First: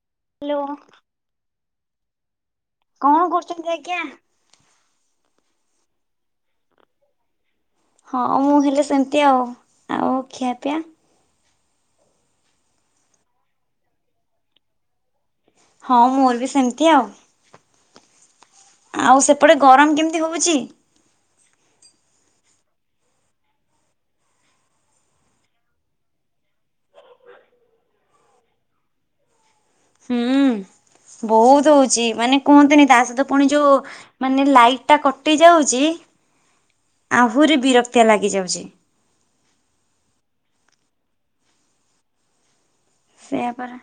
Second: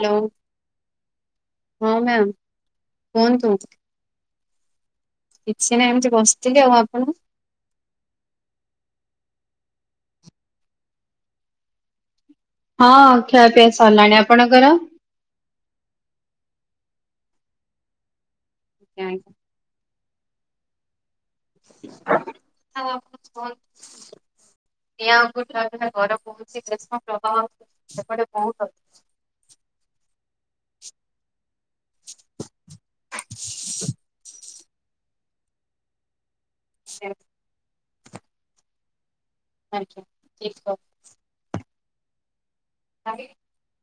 Hello hello ହଁ ma'am କଣ କୁହନ୍ତୁ କରୁଛନ୍ତି ଆଜ୍ଞା? କିଛି ନାହିଁ ଏମିତି ବସିଥିଲି। ଆଉ ଆପଣ? ହଁ ମୁଁ ହେଲେ ସେମିତି ଆଉ। ଆଉ ଖିଆ ପିଆ? ହଁ ଖିଆପିଆ ସରିଲାଣି। ଆପଣଙ୍କର? ହଁ ମୋର ବି ସେମିତି ଆଉ। ଆଉ ଆଜ୍ଞା, ସେପଟେ ଗରମ କେମିତି ହୋଉଛି। କଥା ଆଉ ନିଆଁ ଉପୁରୁ ତା ସହିତ ଘର ବୋହୁଛି ଦେଶପ୍ରବାହ ସେପଟେ ବହୁତ ଅଛି। ହୁଁ ବହୁତ ହଉଛି ମାନେ କୁହନ୍ତିନି ତା ସହିତ ପୁଣି ଯୋଉ ମାନେ ଲାଇଟ୍ ଟା କଟି ଯାଉଛି ଅଛି ଆହୁରି ବିରକ୍ତିଆ ଲାଗି ଯାଉଛି। ଆଜ୍ଞା। [inaudible] ସେଇୟା ପରା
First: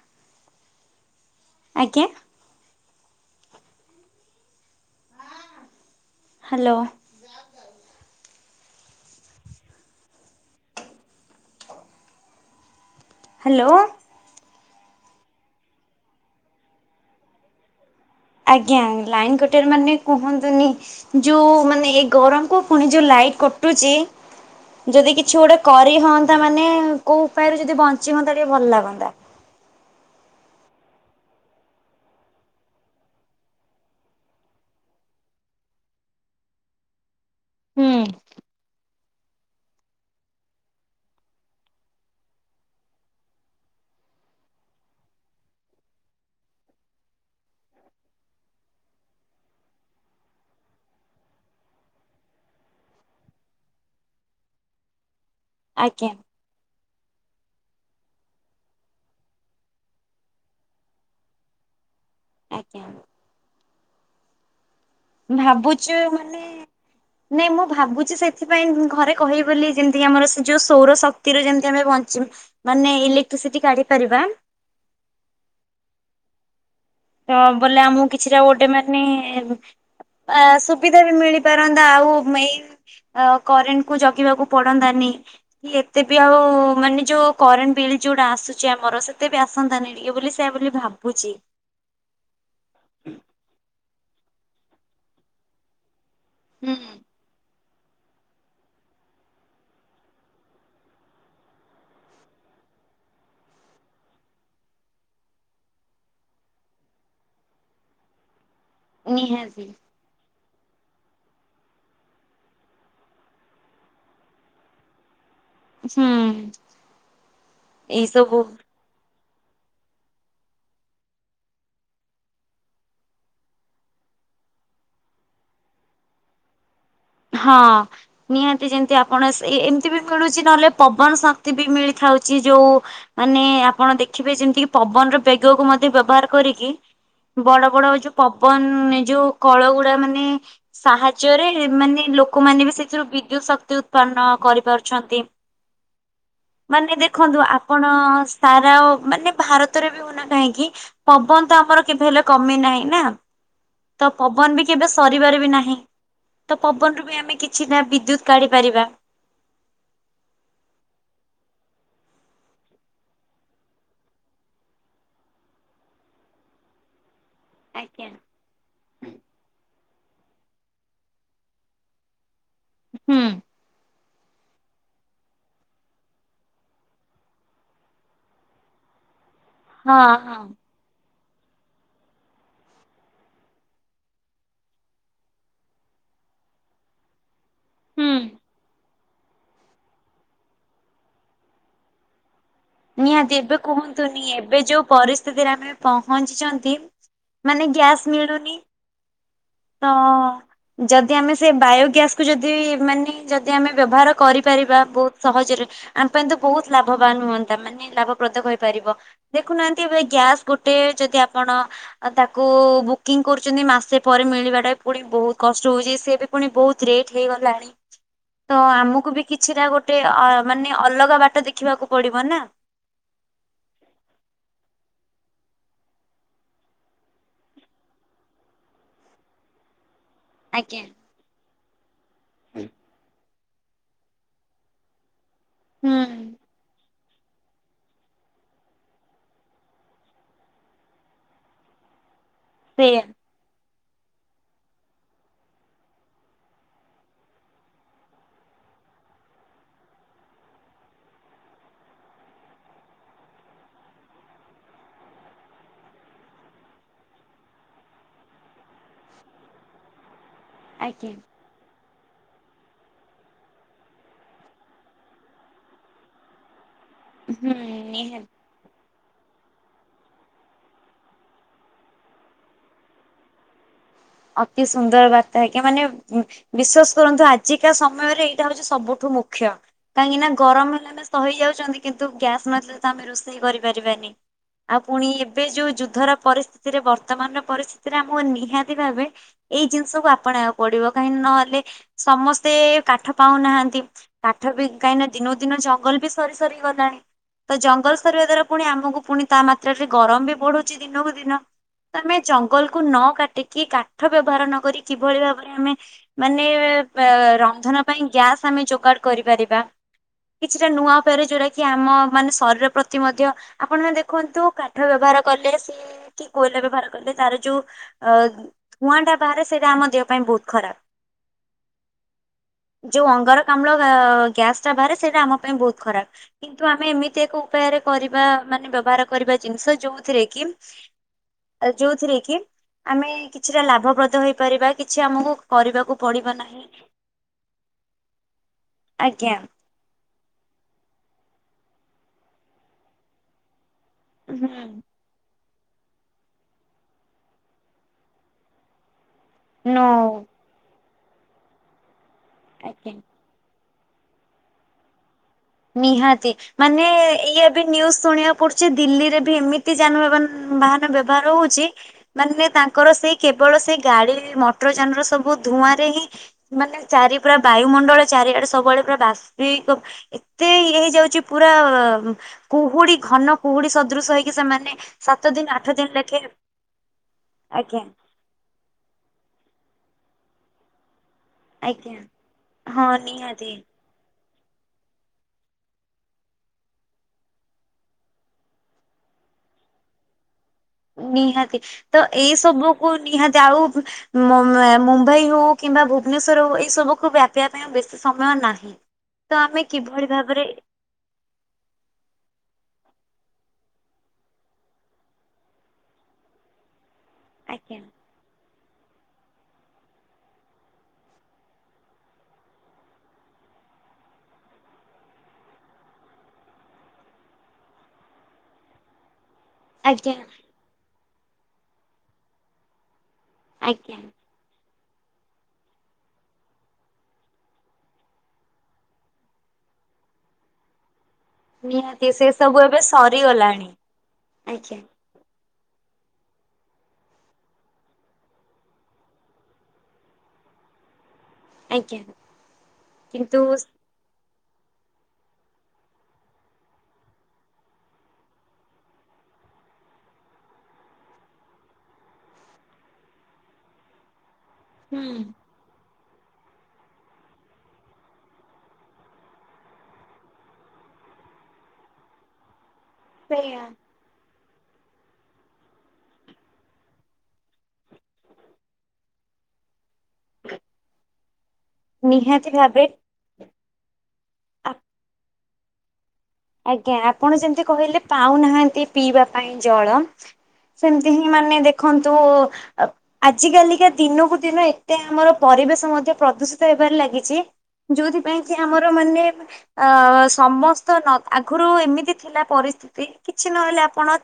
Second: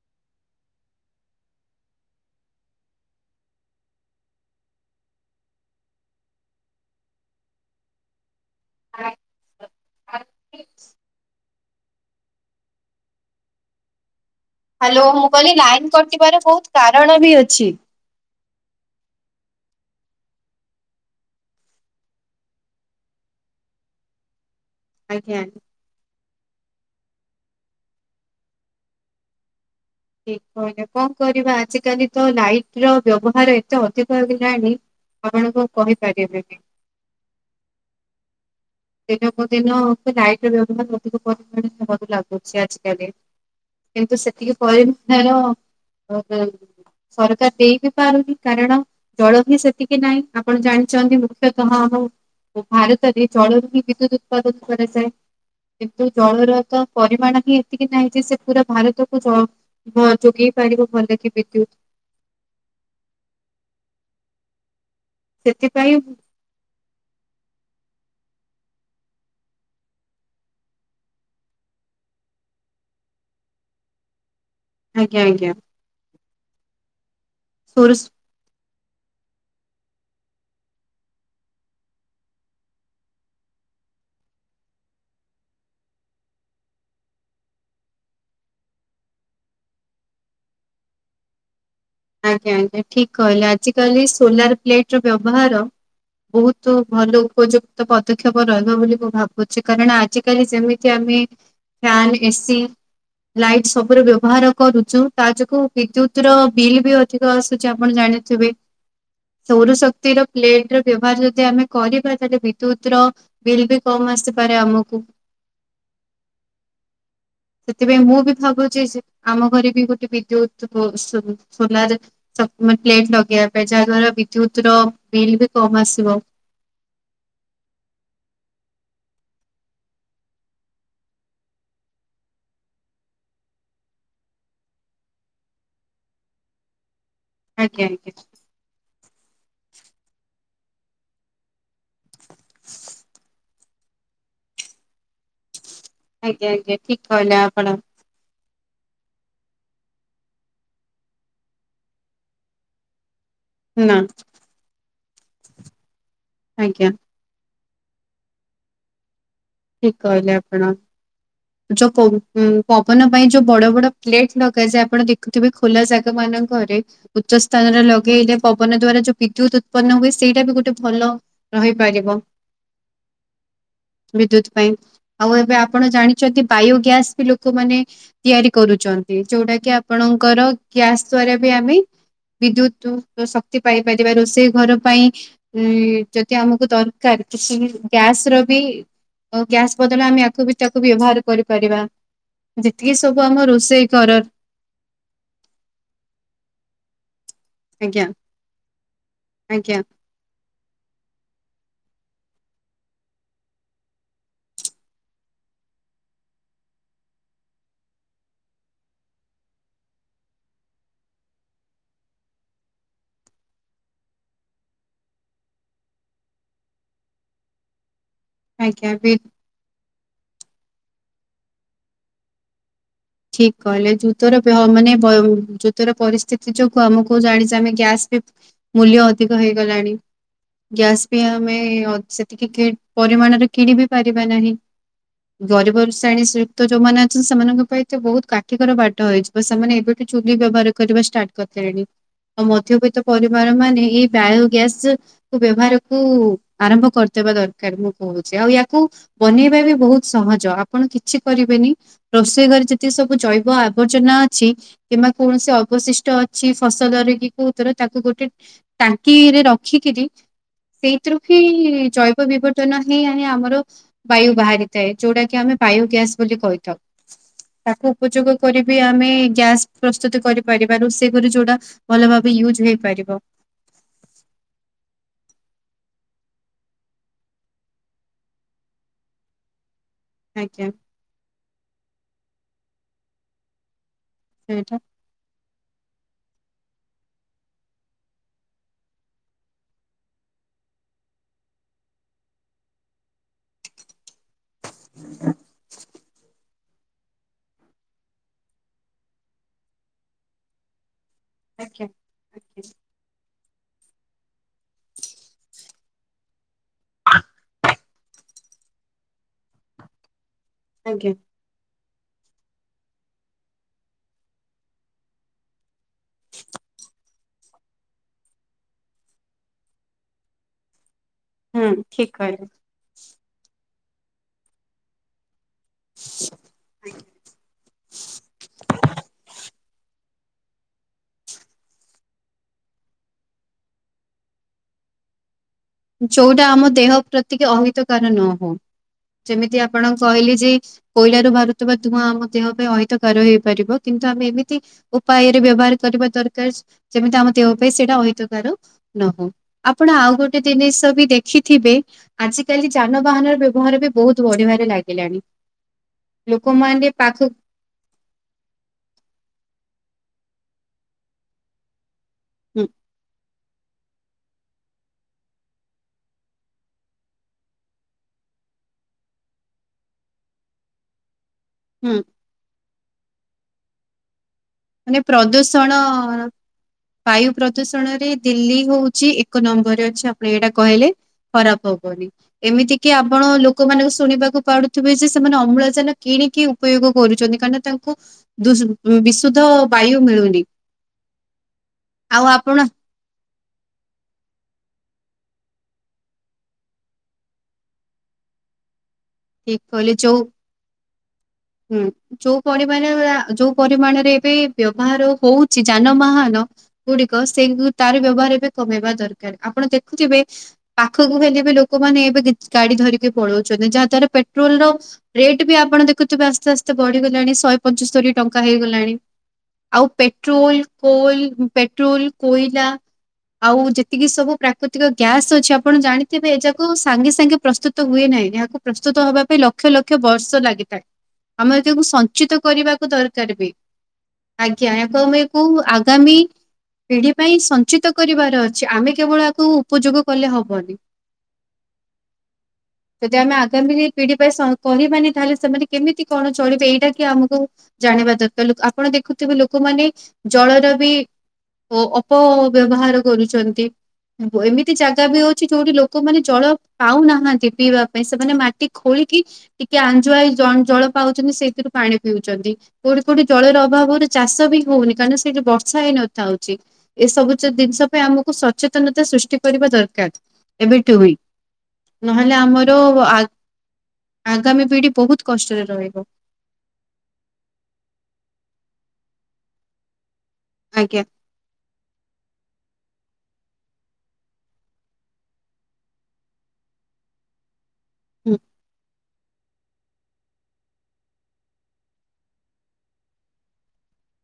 ଆଜ୍ଞା ହ୍ୟାଲୋ [inaudible] ହ୍ୟାଲୋ ହ୍ୟାଲୋ ମୁଁ କହିଲି ଲାଇନ୍ କଟିବାର ବହୁତ କାରଣ ବି ଅଛି। ଆଜ୍ଞା ଲାଇନ୍ କଟିବାର ମାନେ କୁହନ୍ତୁନି। ଯୋଉ ମାନେ ଏଇ ଗରମକୁ ପୁଣି ଯୋଉ ଲାଇଟ୍ କଟୁଛି ଯଦି କିଛି ଆଜ୍ଞା ଗୋଟେ କରି ହୁଅନ୍ତା ମାନେ କୋଉ ଉପାୟରେ ଯଦି ବଞ୍ଚି ହୁଅନ୍ତା ଟିକେ ଭଲ ଲାଗନ୍ତା। ଠିକ୍ କହିଲେ କଣ କରିବା ଆଜିକାଲି ତ ଲାଇଟର ବ୍ୟବହାର ଏତେ ଅଧିକ ହେଗଲାଣି ଆପଣଙ୍କୁ କହିପାରିବିନି। ହୁଁ। ଦିନକୁ ଦିନ ଲାଇଟ ବ୍ୟବହାର ଅଧିକ ପରିମାଣ ହବକୁ ଲାଗୁଛି ଆଜିକାଲି। କିନ୍ତୁ ସେତିକି ପରେ ବି ତାର ସରକାର ଦେଇ ବି ପାରୁନି କାରଣ ଜଳ ହିଁ ସେତିକି ନାହିଁ ଆପଣ ଜାଣିଛନ୍ତି ମୁଖ୍ୟତଃ ଆମ ଭାରତରେ ଜଳ ବିଦ୍ୟୁତ ଉତ୍ପାଦନ କରାଯାଏ ଆଜ୍ଞା କିନ୍ତୁ ଜଳର ତ ପରିମାଣ ହିଁ ଏତିକି ନାହିଁ ଯେ ସେ ପୁରା ଭାରତକୁ ଜଳ ଯୋଗେଇ ପାରିବ ଭଲ କି ବିଦ୍ୟୁତ୍। ଆଜ୍ଞା ସେଥିପାଇଁ ଭାବୁଛୁ ମାନେ ନାଇଁ ମୁଁ ଭାବୁଛି ସେଥିପାଇଁ ଘରେ କହିବି ବୋଲି ଯେମିତିକି ଆମର ସେ ଯୋଉ ସୌର ଶକ୍ତିର ଯେମିତି ଆମେ ବଞ୍ଚିବ। ମାନେ ଇଲେକ୍ଟ୍ରିସିଟି କାଢି ପାରିବା। ଆଜ୍ଞା ଆଜ୍ଞା ତ ବୋଲେ ସୋର୍ସ ଆମକୁ କିଛିଟା ଓଟେ ମାନେ ଅ ସୁବିଧା ବି ମିଳିପାରନ୍ତା ଆଉ ଅ କରେଣ୍ଟକୁ ଜଗିବାକୁ ପଡନ୍ତାନି। ଏତେ ବି ଆଉ ମାନେ ଯୋଉ କରେଣ୍ଟ ବିଲ୍ ଯୋଉଟା ଆସୁଛି ଆମର ସେତେ ବି ଆସନ୍ତାନି ଟିକେ ବୋଲି ସେଇଆ ବୋଲି ଭାବୁଚି। ଆଜ୍ଞା ଆଜ୍ଞା ଠିକ୍ କହିଲେ ଆଜିକାଲି ସୋଲାର ପ୍ଲେଟର ବ୍ୟବହାର ବୋହୁତୁ ହୁଁ ଭଲ ଉପଯୋ ତ ପଦକ୍ଷେପ ରହିବ ବୋଲି ମୁଁ ଭାବୁଚି, କାରଣ ଆଜିିକାଲି ଯେମିତି ଆମେ ଫ୍ୟାନ, ଏସି, ଲାଇଟ୍ ସବୁ ର ବ୍ୟବହାର କରୁଚୁ ତା ଯୋଗୁ ବିଦ୍ୟୁତ ର ବିଲ୍ ବି ଅଧିକ ଆସୁଛି ଆପଣ ଜାଣିଥିବେ। ନିହାତି ସୌର ଶକ୍ ଶକ୍ତି ର ପ୍ଲେଟ ର ବ୍ୟବହାର ଯଦି ଆମେ କରିବା, ତାହେଲେ ବିଦ୍ୟୁତ ର ବିଲ୍ ବି କମ ଆସିପାରେ ଆମକୁ। ହୁଁ ସେଥିପାଇଁ ଏଇ ମୁଁ ବି ସବୁ ଭାବୁଛି ଯେ ଆମ ଘରେ ବି ଗୋଟେ ବିଦ୍ୟୁତ [unintelligible] ସବୁ ସୋଲାର ଶ ବୁ ମାନେ ପ୍ଲେଟ ଲଗେଇବା ପାଇଁ ଯାହା ଦ୍ଵାରା ବିଦ୍ୟୁତ ର ବିଲ୍ ବି କମ ଆସିବ। ହଁ। ନିହାତି ଯେମିତି ଆପଣ ସେଇ ଏମିତି ବି ମିଳୁଛି ନହେଲେ ପବନ ଶକ୍ତି ବି ମିଳିଥାଉଛି ଯୋଉ। ମାନେ ଆପଣ ଦେଖିବେ ଯେମିତିକ୍ ପବନର ବେଗକୁ ମଧ୍ୟ ବ୍ୟବହାର କରିକି ବଡ ଆଜ୍ଞା ବଡ ଆଜ୍ଞା ଯୋଉ ପବନ ଯୋଉ କଳ ଗୁଡା ମାନେ ସାହାଯ୍ୟରେ ମାନେ ଲୋକମାନେ ବି ସେଥିରୁ ବିଦ୍ୟୁତ ଶକ୍ତି ଉତ୍ପାନ୍ନ କରିପାରୁଛନ୍ତି। ଆଜ୍ଞା ଆଜ୍ଞା ମାନେ ଠିକ କହିଲେ ଦେଖନ୍ତୁ ଆପଣ ସେ ପାରା ଆଉ ମାନେ ଭାରତରେ ବି ହଉନା କାହିଁକି ପବନ ତ ଆମର କେବେ ହେଲେ କମେ ନାହିଁ ନା। ନା ତ ପବନ ବି କେବେ ସରିବାରେ ବି ନାହିଁ। ଆଜ୍ଞା ପବନରୁୁ ବି ଆମେ କିଛି ଟା ବିଦ୍ୟୁତ କାଢି ପାରିବା ଠିକ୍ କହିଲେ ଆପଣ। ଯୋଉ ପୋଉ ଉଁ ପବନ ପାଇଁ ଯୋଉ ବଡ ବଡ ପ୍ଲେଟ ଦରକାର ଯେ ଆପଣ ଦେଖୁ ତେବେ ଖୋଲା ଜାଗା ମାନଙ୍କରେ ଉଚ୍ଚ ସ୍ଥାନରେ ଆଜ୍ଞା। ଲଗେଇଲେ ପବନ ଦ୍ଵାରା ଯୋଉ ବିଦ୍ୟୁତ ଉତ୍ପନ୍ନ ହୁଏ ସେଇଟା ବି ଗୋଟେ ଭଲ ରହିପାରିବ। ହୁଁ। ବିଦ୍ୟୁତ ପାଇଁ। ଆଉ ଏବେ ଆପଣ ଜାଣିଛନ୍ତି ବାୟୋ ଗ୍ୟାସ ବି ଲୋକମାନେ ତିଆରି କରୁଛନ୍ତି, ଯୋଉଟା କି କି ହଁ ହଁ ଆପଣଙ୍କର ଗ୍ୟାସ୍ ଦ୍ଵାରା ବି ଆମେ ବିଦ୍ୟୁତୁ ଶକ୍ତି ପାଇପାରିବା ରୋଷେଇ ଘର ପାଇଁ ଇଁ ଯଦି ଆମକୁ ଦର [unintelligible] କାର କିଛି ହୁଁ। ଗ୍ୟାସ ର ବି ଆଉ ଗ୍ୟାସ୍ ବଦଳ ଆମେ ଆକୁ ବି ତାକୁ ବି ବ୍ୟବହାର କରିପାରିବା। ଯେତିକି ସବୁ ନିହାତି ଆମ ଏବେ ରୋଷେଇ ଘର କୁହନ୍ତୁନି ଏବେ ଯୋଉ ପରିସ୍ଥିତିରେ ଆମେ ପହଞ୍ଚିଚନ୍ତି ମାନେ ଆଜ୍ଞା ଗ୍ୟାସ୍ ମିଳୁନି। ଆଜ୍ଞା ତ ଯଦି ଆମେ ସେଇ ବାୟୋଗ୍ୟାସକୁୁ ଯଦି ମାନେ ଯଦି ଆମେ ବ୍ୟବହାର କରିପାରିବା ବହୁତ ସହଜରେ ଆମ ପାଇଁ ତ ବହୁତ ଲାଭବାନ ହୁଅନ୍ତା ମାନେ ଲାଭପ୍ରଦକ ହେଇପାରିବ। ଦେଖୁନାହାନ୍ତି ଏବେ ଗ୍ୟାସ୍ ଗୋଟେ ଯଦି ଆପଣ ଆ ତାକୁ ବୁକିଂ କରୁଛନ୍ତି ମାସେ ପରେ ମି କିଣିବା ଟା ପୁଣି ବହୁତ କଷ୍ଟ ହଉଛି ସ ବି ପୁଣି ବହୁତ ରେଟ୍ ହେଇଗଲାଣି ତ ଆମକୁ ବି କି କିଛିଟା ଗୋଟେ ଅ ମାନେ ଅଲଗା ବାଟ ଦେଖିବାକୁ ପଡିବ ନା ଠିକ କହିଲେ ଯୁତର ବ୍ୟ ମାନେ ଯୁତର ପରିସ୍ଥିତି ଯୋଗୁ ଆମକୁ ଜାଣିଛ ଆମେ ଗ୍ୟାସ ବି ମୂଲ୍ୟ ଅଧିକ ହେଇଗଲାଣି। ଆଜ୍ଞା ଗ୍ୟାସ ବି ଆମେ ଅଧ ସେତିକି କି ପରିମାଣରେ କିଣି ବି ପାରିବା ନାହିଁ। ଗରିବ ହୁଁ ରୁ ଶ୍ରେଣୀ ଯୁକ୍ତ ଯୋଉ ମାନେ ଅଛନ୍ତି ସେମାନଙ୍ଗ ପାଇଁ ସେ ବହୁତ କାଠିକର ବାଟ ହେଇଯିବ ସେମାନେ ଏବେଠୁ ଚୁଲି ବ୍ୟବହାର କରିବା ଷ୍ଟାର୍ଟ କରିଥିଲେଣି। ମଧ୍ୟବିତ୍ତ ସେଇଆ ପରିବାର ମାନେ ଏଇ ବାୟୋଗ୍ୟାସ୍ ବ୍ୟବହାରକୁ ଆରମ୍ଭ କରିଦେବା ଦରକାର, ମୁଁ କହୁଛି ଆଉ ୟାକୁ ବନେଇବା ବି ବହୁତ ସହଜ ଆପଣ କିଛି କରିବେନି ରୋଷେଇ ଘରେ ଯେ ତେ ସବୁ ଜୈବ ଆବର୍ଜନା ଅଛି। କିମ୍ବା କୌଣସି ଅବଶିଷ୍ଟ ଅଛି ଫସଲରେ କି କୋଉ ତର ତାକୁ ଗୋଟେ ଟାଙ୍କିରେ ରଖିକିରି ଆଜ୍ଞା ସେଇଥିରୁ ହିଁ ଜୈ ଜୈଦ ବିବର୍ତ୍ତନ ହିଁ ଆାଣେ ଆମର ବାୟୁ ବାହାରିଥାଏ, ଯୋଉଟା କି ଆମେ ବାୟୋ ଗ୍ୟାସ୍ ବୋଲି କହିଥାଉ। ହୁଁ ତାକୁ ନିହାତି। ଉପଯୋଗ ବି ଆମେ ଗ୍ୟାସ ପ୍ରସ୍ତୁତ କରିପାରିବା ରୋଷେଇ କରି ଯୋଉଟା ଭଲ ଭାବେ ୟୁଜ ହେଇପାରିବ। ଅତି ସୁନ୍ଦର ବାର୍ତ୍ତା ଆଜ୍ଞା ମାନେ ଉଁ ବିଶେସ କରନ୍ତୁ ଆଜିକା ସମୟରେ ଏଇଟା ହଉଛି ସବୁଠୁ ମୁଖ୍ୟ। କାହିଁକିନା ଆଜ୍ଞା ଗରମ ହେଲେ ଆମେ ସହିଯାଉଛନ୍ତି କିନ୍ତୁ ଗ୍ୟାସ୍ ନଥିଲେ ତ ଆମେ ରୋଷେଇ କରିପାରିବାନି। ସେଇଟା। ଆଉ ପୁଣି ଏବେ ଯୋଉ ଯୁଦ୍ଧର ପରିସ୍ଥିତିରେ ବର୍ତ୍ତମାନର ପରିସ୍ଥିତିରେ ଆମକୁ ନିହାତି ଭାବେ ଏଇ ଜିନିଷକୁୁ ଆପଣେଇବାକୁ ପଡିବ କାହିଁକି ନହେଲେ ସମସ୍ତେ କାଠ ପାଉନାହାନ୍ତି କାଠ ବି କାହିଁକିନା ଦିନକୁ ଦିନ ଜଙ୍ଗଲ ବି ସରି ସ ସରି ଗଲାଣି। ତ ଜଙ୍ଗଲ ସରିବା ଦ୍ଵାରା ପୁଣି ଆମକୁ ପୁଣି ତା ମାତ୍ରାରେ ଗରମ ବି ବଢଛି ଦିନକୁ ଦିନ। ଆଜ୍ଞା ଆମେ ଆଜ୍ଞା ଜଙ୍ଗଲକୁୁ ନ କାଟିକି କାଠ ବ୍ୟବହାର ନକ କିଭଳି ଭାବରେ ଆମେ ମାନେ ପେ ରନ୍ଧନ ପାଇଁ ଗ୍ୟାସ୍ ଆମେ ଯୋଗାଡ କରିପାରିବା। କିଛିଟା ନୂଆ ଆଜ୍ଞା ଉପରେ ଯୋଉରା କି ଆମ ମାନେ ଶରୀର ପ୍ରତି ମଧ୍ୟ ଆପଣମାନେ ଦେଖନ୍ତୁ କାଠ ବ୍ୟବହାର କଲେ ସେ କି କୋଇଲା ବ୍ୟବହାର କଲେ ତାର ଯୋଉ ଅ ଧୂଆଁ ଟା ବାହାରେ ସେଇଟା ଆମ ଦେହ ପାଇଁ ବହୁତ ଖରାପ। ହୁଁ ଠିକ କହିଲୁ। ଯୋଉ ଅଙ୍ଗାରକାମ୍ଳ ଆ ଗ୍ୟାସ ଟା ବାହାରେ ସେଇଟା ଆମ ପାଇଁ ବହୁତ ଖରାପ। କିନ୍ତୁ ଆମେ ଏମିତି ଏକ ଉପାୟରେ କରିବା ମାନେ ବ୍ୟବହାର କରିବା ଜିନିଷ ଯୋଉଥିରେ କି ଯୋଉଥିରେ କି ଆମେ କିଛିଟା ଲାଭପ୍ରଦ ହେଇପାରିବା କିଛି ଆମକୁ କରିବାକୁ ପଡିବ ଯୋଉଟା ନାହିଁ ଆମ ଦେହ ପ୍ରତିକ ଅହିତକାର ନ ହଉ ଆଜ୍ଞା ଯେମିତି ଆପଣ କହିଲେ ଯେ କୋଇଲାରୁ ବାହାରୁଥିବା ତୁଆଁ ଆମ ଦେହ ପାଇଁ ଅହତକାର ହେଇପାରିବ କିନ୍ତୁ ଆମେ ଏମିତି ହୁଁ ଉପାୟରେ ବ୍ୟବହାର କରିବା ଦରକାର ଯେମିତି ଆମ ଦେହ ପାଇଁ ସେଇଟା ଅହିତକାରାର ନହୁଉ ନୋ ଆପଣ ଆଉ ଗୋଟେ ଜିନିଷ ବି ଦେଖିଥିବେ ଆଜିକାଲି ଆଜ୍ଞା ଯାନବାହାନର ବ୍ୟବହାର ବି ବହୁତ ବଢିଆଢାରେ ଲାଗିଲାଣି ନିହାତି ମାନେ ଲୋକମାନେ ପାଖ ଇଏ ଏ ନିନ୍ୟୁଜ ଶୁଣକୁ ପଡୁଛି ଦିଲ୍ଲୀରେ ବି ଏମିତି ଯାନବାହାନ ବାହାନ ବ୍ୟବହାର ହଉଛି ମାନେ ହୁଁ ତାଙ୍କର ସେଇ କେବଳ ସେ ଗାଡି ମଟର ଯାନର ସବୁ ଧୂଆଁ ରେ ହିଁ ମାନେ ଚାରି ପୁରା ବାୟୁମଣ୍ଡଳ ଚାରିଆଡେ ସବୁବେଳେ ପୁରା ବାସିକ ଏତେ ଇଏ ହେଇଯାଉଛି ପୁରା ହୁଁ କୁହୁଡି ଘନ କୁହୁଡି ସଦୃଶ ହେଇକି ସେମାନେ ମାନେ ସାତ ଦିନ ଆଠ ପ୍ରଦୂଷଣ ଦିନ ଲେଖେ ବାୟୁ ଆଜ୍ଞା ପ୍ରଦୂଷଣରେ ଦିଲ୍ଲୀ ହଉଛି ଏକ ନମ୍ବରରେ ଅଛି ଆପଣ ଏଇଟା କହିଲେ ଖରାପ ଆଜ୍ଞା ହବନି ଏମିତି ହଁ କି ଆପଣ ନିହାତି ଲୋକମାନାନଙ୍କୁ ଶୁଣିବାକୁ ପାଡୁ ଯେ ସେମାନେ ଅମ୍ଳଜାନ କିଣିକି ଉପଯୋଗ କରୁଛନ୍ତି କାହିଁକିନା ତାଙ୍କୁ ସୁଦ୍ଧା ବାୟୁ ମିଳୁନି ନିହାତି ତ ଆଉ ଏଇ ଆପଣ ସବୁ କୁ ନିହାତି ଆଉ ମୁମ୍ବାଇ ହଉ କିମ୍ବା ଭୁବନେଶ୍ଵର ହଉ ଏଇ ସବୁକୁୁ ବ୍ୟାପିବା ପାଇଁ ବେଶୀ ସମୟ ନାହିଁ ତ ଠିକ ଆମେ କହିଲେ କିଭଳି ଯୋଉ ଭାବରେ ହୁଁ ଯୋଉ ପରିମାଣ ଯୋଉ ପରିମାଣରେ ଏବେ ବ୍ୟବହାର ହଉଛି ଯାନବାହାନ ଗୁଡିକ ସେଇ ଆଜ୍ଞା ତାର ବ୍ୟବହାର ଏବେ କମେଇବା ଦରକାର ଆପଣ ଦେଖୁଥିବେ ପାଖକୁ ହେଲେ ବି ଲୋକମାନେ ଏବେ ଗାଡି ଧରିକି ପଳଉଛନ୍ତି ଯାହା ଦ୍ଵାରା ପେଟ୍ରୋଲ ର ରେଟ୍ ବି ଆପଣ ଦେଖୁ ଆସ୍ତେ ଆସ୍ତେ ବଢିଗଲାଣି ଶହେ ପଞ୍ଚସ୍ତରୀ ଟଙ୍କା ହେଇଗଲାଣି ଆଉ ଆଜ୍ଞା ପେଟ୍ରୋଲ କୋଲ ପେଟ୍ରୋଲ କୋଇଲା ଆଉ ଆଜ୍ଞା ଯେତିକି ସବୁ ପ୍ରାକୃତିକ ଗ୍ୟାସ୍ ଅଛି ଆପଣ ଜାଣିଥିବେ ଏ ଯାକୁ ସାଙ୍ଗେ ସାଙ୍ଗେ ପ୍ରସ୍ତୁତ ହୁଏ ନାହିଁ ଏହାକୁ ପ୍ରସ୍ତୁତ ହବା ପାଇଁ ଲକ୍ଷ ଲକ୍ଷ ବର୍ଷ ଲାଗିଥାଏ ଆମେ ତାକୁ ନିହାତି ସେ ସଞ୍ଚିତ ସବୁ ଏବେ କରିବାକୁ ଦରକାର ବି ସରିଗଲାଣି ଆଜ୍ଞା ଆକୁମେ କୁ ଆଗାମୀ ପିଢି ପାଇଁ ସଞ୍ଚିତ କରିବାର ଅଛି ଆମେ କେବଳ ଏହାକୁ ଉପଯୋଗ କଲେ ହବନି ଆଜ୍ଞା ଯଦି ଆମେ କିନ୍ତୁ ହୁଁ ଆଗାମୀ ପିଢି ପାଇଁ କହିବାନି ତାହେଲେ ସେମାନେ କେମିତି କଣ ଚଳିବେ ଏଇଟା କି ଆମକୁ ଜାଣିବା ଦରକାର ଆପଣ ଦେଖୁଥିବେ ଲୋକମାନେ ଜଳର ବି ଓ ଅପବ୍ୟବହାର କରୁଛନ୍ତି ଏମିତି ଜାଗା ବି ଅଛି ଯୋଉଠି ଲୋକମାନେ ଜଳ ପାଉନାହାନ୍ତି ପିଇବା ପାଇଁ ସେମାନେ ମାଟି ଖୋଳିକି ଟିକେ ଆଞଜୁଆଇ ଜଳ ପାଉଛନ୍ତି ସେଇଥିରୁ ପାଣି ପିଉଛନ୍ତି। କୋଉଠି କୋଉଠି ସେଇଆ ଜଳର ଅଭାବରେ ଚାଷ ବି ହଉନି କାରଣ ସେଇଠି ବର୍ଷା ହେଇନଥା ହଉଛି। ଏସବୁ ଜିନିଷ ପାଇଁ ଆମକୁ ସଚେତନତା ସୃଷ୍ଟି କରିବା ଦରକାର। ଏବେଠୁ ହିଁ, ନହେଲେ ନିହାତି ଆମର ଭାବେ ଆଗାମୀ ଆ- ପିଢି ବହୁତ କଷ୍ଟରେ ରହିବ। ଆଜ୍ଞା ଆପଣ ଯେମିତି କହିଲେ ପାଉନାହାନ୍ତି ପିଇବା ପାଇଁ ଜଳ ଆଜ୍ଞା ସେମିତି ହିଁ ମାନେ ଦେଖନ୍ତୁ ଆଜି କାଲିକା ଦିନକୁ ଦିନ ଏତେ ଆମର ପରିବେଶ ମଧ୍ୟ ପ୍ରଦୂଷିତ ହେବାରେ ଲାଗିଛି। ହୁଁ ଯୋଉଥିପାଇ କି ଆମର ମାନେ ଅ ସମସ୍ତ ଆଗରୁ ଏମିତି ଥିଲା ପରିସ୍ଥିତି କିଛି ନହେଲେ ଆପଣ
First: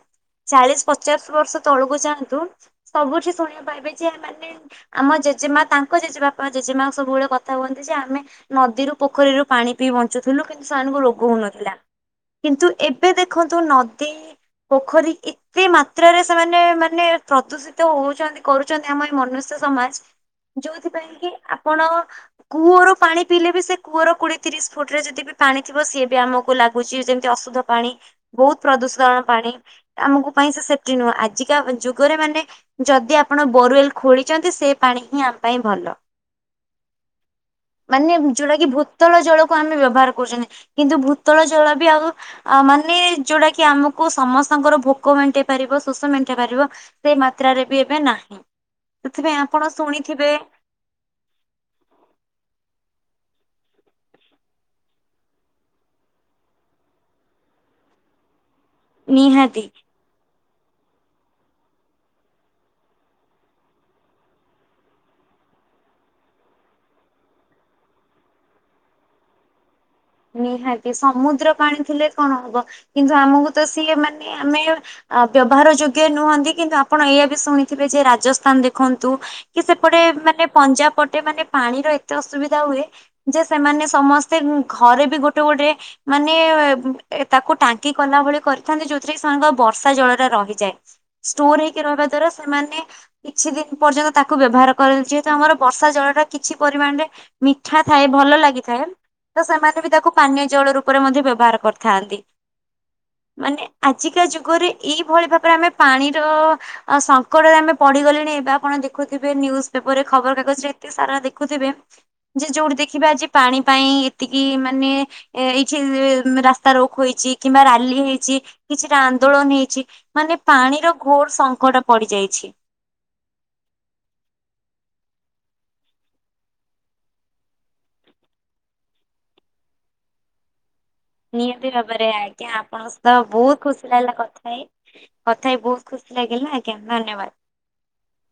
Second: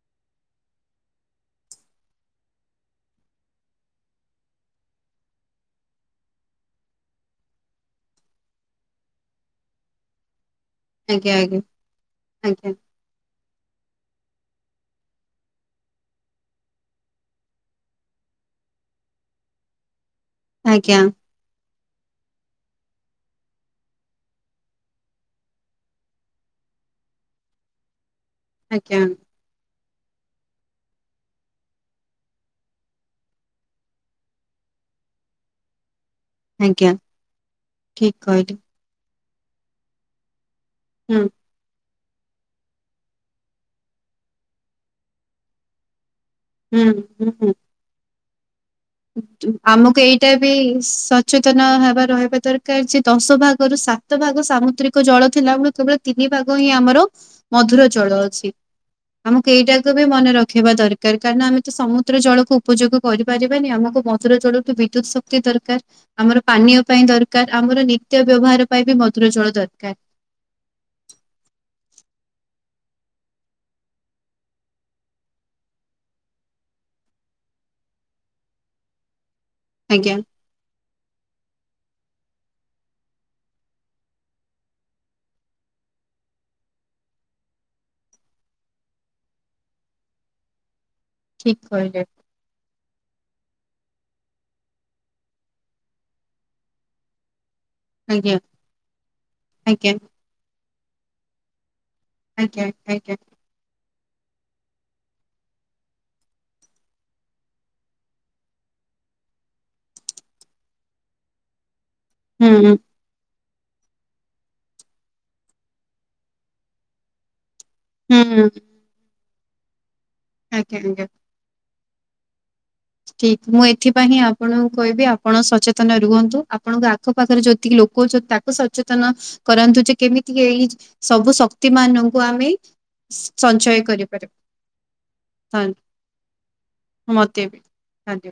ଚାଳିଶ ପଚାଶ ବର୍ଷ ତଳକୁ ଯାଆନ୍ତୁ ସବୁଠି ଶୁଣିିବାପାରବେେ ଯେମାନେ ଆମ ଜେଜେମା ତାଙ୍କ ଜେଜେବାପା ଜେଜେମା ସବୁବେଳେ କଥା ହୁଅନ୍ତି ଯେ ଆମେ ନଦୀରୁ ପୋଖରୀରୁ ପାଣି ପିଇ ବଞ୍ଚୁଥିଲୁ କିନ୍ତୁ ସେମାନଙ୍କୁ ରୋଗ ଆଜ୍ଞା ଆଜ୍ଞା ହଉନଥିଲା। କିନ୍ତୁ ଆଜ୍ଞା ଏବେ ଦେଖନ୍ତୁ ନଦୀ ପୋଖରୀ ଇ ଏତେ ମାତ୍ରାରେ ସେମାନେ ମାନେ ପ୍ରଦୂଷିତ ହଉଛନ୍ତି କରୁଛନ୍ତି ଆମ ଏଇ ମନୁଷ୍ୟ ସମାଜ ଆଜ୍ଞା ଯୋଉଥିପାଇଁ କି ଆପଣ କୂଅରୁ ପାଣି ପିଇଲେ ବି ସେ କୂଅର କୋଡିଏ ତିରିଶ ଫୁଟରେ ଯେତିକି ବି ପାଣି ଥିବ ସିଏ ବି ଆମକୁ ଲାଗ୍ ଗୁଚି ଯେମତି ଅଶୁଦ୍ଧ ପାଣି ବୋହୁତ ଆଜ୍ଞା ପ୍ରଦୂଷଣ ପାଣି। ଆମୁକୁ ପାଇଁ ସେ ସେପ୍ଟି ନୁହଁ ଆଜିକା ଯୁଗରେ ମାନେ ଯଦି ଆପଣ ବୋରୱେଲ୍ ଖୋଳିଚନ୍ତି ସେ ପାଣି ହିଁ ଆମ ପାଇଁ ଭଲ। ଆଜ୍ଞା ଠିକ ମାନେ କହିଲେ ଯୋଉଟା କି ଭୂତ୍ ତଳ ଜଳକୁ ଆମେ ବ୍ୟବହାର କରୁଚନ୍ତି କିନ୍ତୁ ହୁଁ ଭୂତଳ ଜ ଜଳ ବି ଆବୁ ଆ ମାନେ ଯୋଉଟା କି ଆମୁକୁ ସମସ୍ତଙ୍କର ଭୋକ ମେଣ୍ଟେଇ ପାରିବ ଶୋଷ ମେ ଣ୍ଟେଇ ପାରିବ ହୁଁ ସେ ହୁଁ ହୁଁ। ମାତ୍ରାରେ ବି ଏବେ ନାହିଁ। ସେଥିପାଇଁ ଆପଣ ଆମକୁ ଏଇଟା ଶୁଣିଥିବେ ବି ସ ଚେତନ ହେବା ରହିବା ଦରକାର ଯେ ଦଶ ଭାଗରୁ ସାତ ଭାଗ ସାମୁଦ୍ରିକ ଜଳ ଥିଲାବେଳୁ କେବଳ ତିନି ଭାଗ ହିଁ ଆମର ମଧୁର ଜଳ ଅଛି। ଆମକୁ ନିହାତି। ଏଇଟାକୁ ବି ମନେ ରଖିବା ଦରକାର କାରଣ ଆମେ ତ ସମୁଦ୍ର ଜଳକୁ ଉପଯୋଗ କରିପାରି ବାନି ଆମକୁ ମଧୁର ଜଳଠୁ ବିଦ୍ୟୁତ ଶକ୍ତି ଦରକାର। ଆମର ପାନୀୟ ପାଇଁ ଦରକାର ଆମର ନିତ୍ୟ ବ୍ୟବହାର ପାଇଁ ବି ମଧୁର ଜଳ ଦରକାର। ନିହାତି ସମୁଦ୍ର ପାଣି ଥିଲେ କଣ ହବ କିନ୍ତୁ ଆମୁକୁ ତ ସିଏ ମାନେ ଆମେ ଆ ବ୍ୟବହାର ଯୋଗ୍ୟ ନୁହନ୍ତି କିନ୍ତୁ ଆପଣ ଏଇଆ ବି ଶୁଣିଥିବେ ଯେ ରାଜସ୍ଥାନ ଦେଖନ୍ତୁ କି ସେପଟେ ଆଜ୍ଞା। ମାନେ ପଞ୍ଜାବ ପଟେ ମାନେ ପାଣିର ଏତେ ଅସୁବିଧା ହୁଏ ଯେ ସେମାନେ ସମସ୍ତେ ଉଁ ଘରେ ବି ଗୋଟେ ଗୋଟେ ମାନେ ଉଁ ଏ ତାକୁ ଟାଙ୍କି କଲା ଭଳି କରିଥାନ୍ତି ଯୋଉଥିରେ ସେମାନଙ୍କ ବର୍ଷା ଜଳଟା ରହିଯାଏ। ଠିକ୍ ଷ୍ଟୋର୍ ହେଇକି କହିଲେ ରହିବା ଦ୍ଵାରା ସେମାନେ କିଛି ଦିନ ପର୍ଯ୍ୟନ୍ତ ତାକୁ ବ୍ୟବହାର କରଚି ତାଙ୍କର ବର୍ଷା ଜଳଟା କିଛି ପରିମାଣରେ ମିଠା ଥାଏ ଆଜ୍ଞା ଭଲ ଲାଗିଥାଏ ତ ସେମାନେ ଆଜ୍ଞା ବି ତାକୁ ପାନୀୟ ଜଳ ରୂପରେ ମଧ୍ୟ ବ୍ୟବହାର କରିଥାନ୍ତି। ଆଜ୍ଞା ଆଜ୍ଞା। ମାନେ ଆଜିକା ଯୁଗରେ ଏଇଭଳି ଭାବେ ଆମେ ପାଣିର ଆ ସଙ୍କଟରେ ଆମେ ପଡିିଗଲେଣି ଏବେ ଆପଣ ଦେଖୁଥିବେ ନ୍ୟୁଜ୍ ପେପରରେ ଖବରକାଗଜରେ ଏତେ ଏ ସାରା ଦେଖୁଥିବେ ଯେ ହୁଁ ଯୋଉଠି ଦେଖିବେ ଆଜି ପାଣି ପାଇଁ ଏ ଏତିକି ମାନେ ଏଇ ଯୋଉ ଉଁ ରାସ୍ତା ରୋକ୍ ହୋଇଚି କିମ୍ବା ରାଲି ହେଇଚି ହୁଁ କିଛି ଟା ଆନ୍ଦୋଳନ ହେଇଛି ମାନେ ଆଜ୍ଞା ପାଣିର ଆଜ୍ଞା। ଘୋର ଶଙ୍କଟ ପଡିଯାଇଛି। ଠିକ୍ ମୁଁ ଏଥିପାଇ ହିଁ ଆପଣଙ୍କୁ କଇବି ଆପଣ ସଚେତନ ରୁହନ୍ତୁ ଆପଣଙ୍କ ଆଖପାଖରେ ଯେତିକି ଲୋକ ଅଛ ତା କୁ ସଚେତନ କରାନ୍ତୁ ଯେ କେମିତି ଏଇ ସବୁ ଶକ୍ତି ନିଆତି ଭାବେରେ ମାନଙ୍କୁ ଆମେ ଆଜ୍ଞା ଆପଣଙ୍କ ସତ ବୋହୁତ ସଞ୍ଚୟ ଖୁସି ଲାଗିଲା କରିପାରିବା କଥା ହେଇ। କଥା ହେଇ ଧନ୍ୟ- ବୋହୁତ ଖୁସି ଲାଗିଲା ଆଜ୍ଞା ଧନ୍ୟବାଦ୍। ଆଜ୍ଞା।